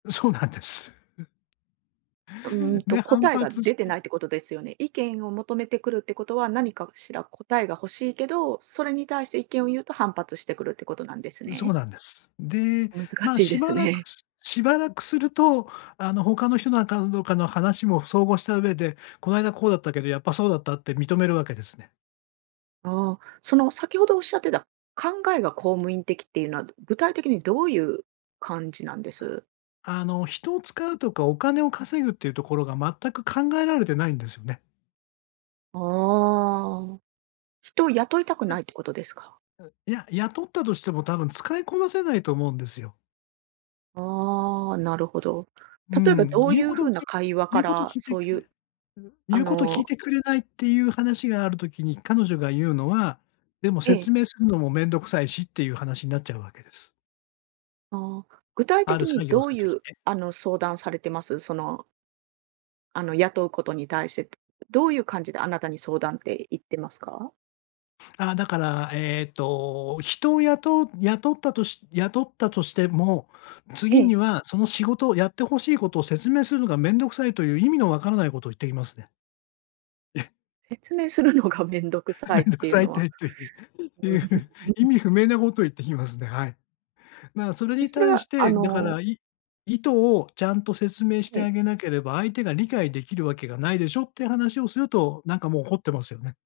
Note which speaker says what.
Speaker 1: う、そうなんです。
Speaker 2: うーん
Speaker 1: う、
Speaker 2: と、
Speaker 1: で、反
Speaker 2: 答えが
Speaker 1: 発し
Speaker 2: 出て
Speaker 1: て
Speaker 2: ないってことですよね？意見を求めてくるってことは、何かしら答えが欲しいけど、それに対して意見をゆうと、反発してくるってことなんです
Speaker 1: う、そう
Speaker 2: ね？
Speaker 1: なんです。で、
Speaker 2: 難
Speaker 1: まあ、
Speaker 2: しい
Speaker 1: し
Speaker 2: です
Speaker 1: ばらく
Speaker 2: ね。
Speaker 1: すしばらくすると、あの、他の人の、あかうんどうかの話も総合した上で、この間こうだったけど、やっぱそうだったって認めるわけですね。
Speaker 2: ああ、その、先ほど仰ってた、考えが公務員的っていうのは、ど具体的にどういう感じなんです？
Speaker 1: あの、人を使うとか、お金を稼ぐっていうところが、全く考えられてないんですよね。
Speaker 2: ああああ、人を雇いたく
Speaker 1: や
Speaker 2: な
Speaker 1: は、
Speaker 2: いってことですか？
Speaker 1: う、いや、雇ったとしても、多分使いこなせないと思うんですよ。
Speaker 2: ああ、なるほど。
Speaker 1: う
Speaker 2: 例えば
Speaker 1: ん。
Speaker 2: どう
Speaker 1: ゆう
Speaker 2: ゆう
Speaker 1: こと
Speaker 2: 風な
Speaker 1: き
Speaker 2: 会話
Speaker 1: ゆ
Speaker 2: か
Speaker 1: うこと
Speaker 2: ら、
Speaker 1: 聞いて
Speaker 2: そう
Speaker 1: く
Speaker 2: ゆ
Speaker 1: れん、
Speaker 2: う、あ
Speaker 1: ゆうこと聞い
Speaker 2: の
Speaker 1: てくれないってゆう話がある時に、彼女がゆうのは、「でも、
Speaker 2: え
Speaker 1: 説
Speaker 2: え。
Speaker 1: 明するのも面倒くさいし」ってゆう話になっちゃうわけです。
Speaker 2: ああ。具体
Speaker 1: ある
Speaker 2: 的
Speaker 1: 作
Speaker 2: に
Speaker 1: 業
Speaker 2: ど
Speaker 1: す
Speaker 2: う
Speaker 1: る
Speaker 2: ゆ
Speaker 1: 時に
Speaker 2: う、
Speaker 1: ね。
Speaker 2: あの、相談されてます？そのあの、雇うことに対して、どういう感じであなたに相談っていってますか？
Speaker 1: あ、だから、えっと、人を雇う雇ったとし雇ったとしても、
Speaker 2: え
Speaker 1: 次
Speaker 2: え。
Speaker 1: には、その仕事を、やって欲しいことを説明するのがめんどくさいという、意味の分からないことを言ってきますね。え。
Speaker 2: 説明するのがめんどくさい
Speaker 1: め
Speaker 2: っ
Speaker 1: んどく
Speaker 2: ていう
Speaker 1: さい
Speaker 2: の
Speaker 1: た
Speaker 2: は
Speaker 1: いとゆう
Speaker 2: う
Speaker 1: ゆ
Speaker 2: ん、
Speaker 1: う
Speaker 2: う
Speaker 1: 意味
Speaker 2: ん。
Speaker 1: 不明なこと言ってきますね、はい。だか、それ
Speaker 2: え、
Speaker 1: に
Speaker 2: それ
Speaker 1: 対し
Speaker 2: は、あ
Speaker 1: て、だから、
Speaker 2: の
Speaker 1: い意図をちゃんと説明して
Speaker 2: ええ。
Speaker 1: あげなければ、相手が理解出来るわけがないでしょって話をすると、なんかもう怒ってますよね。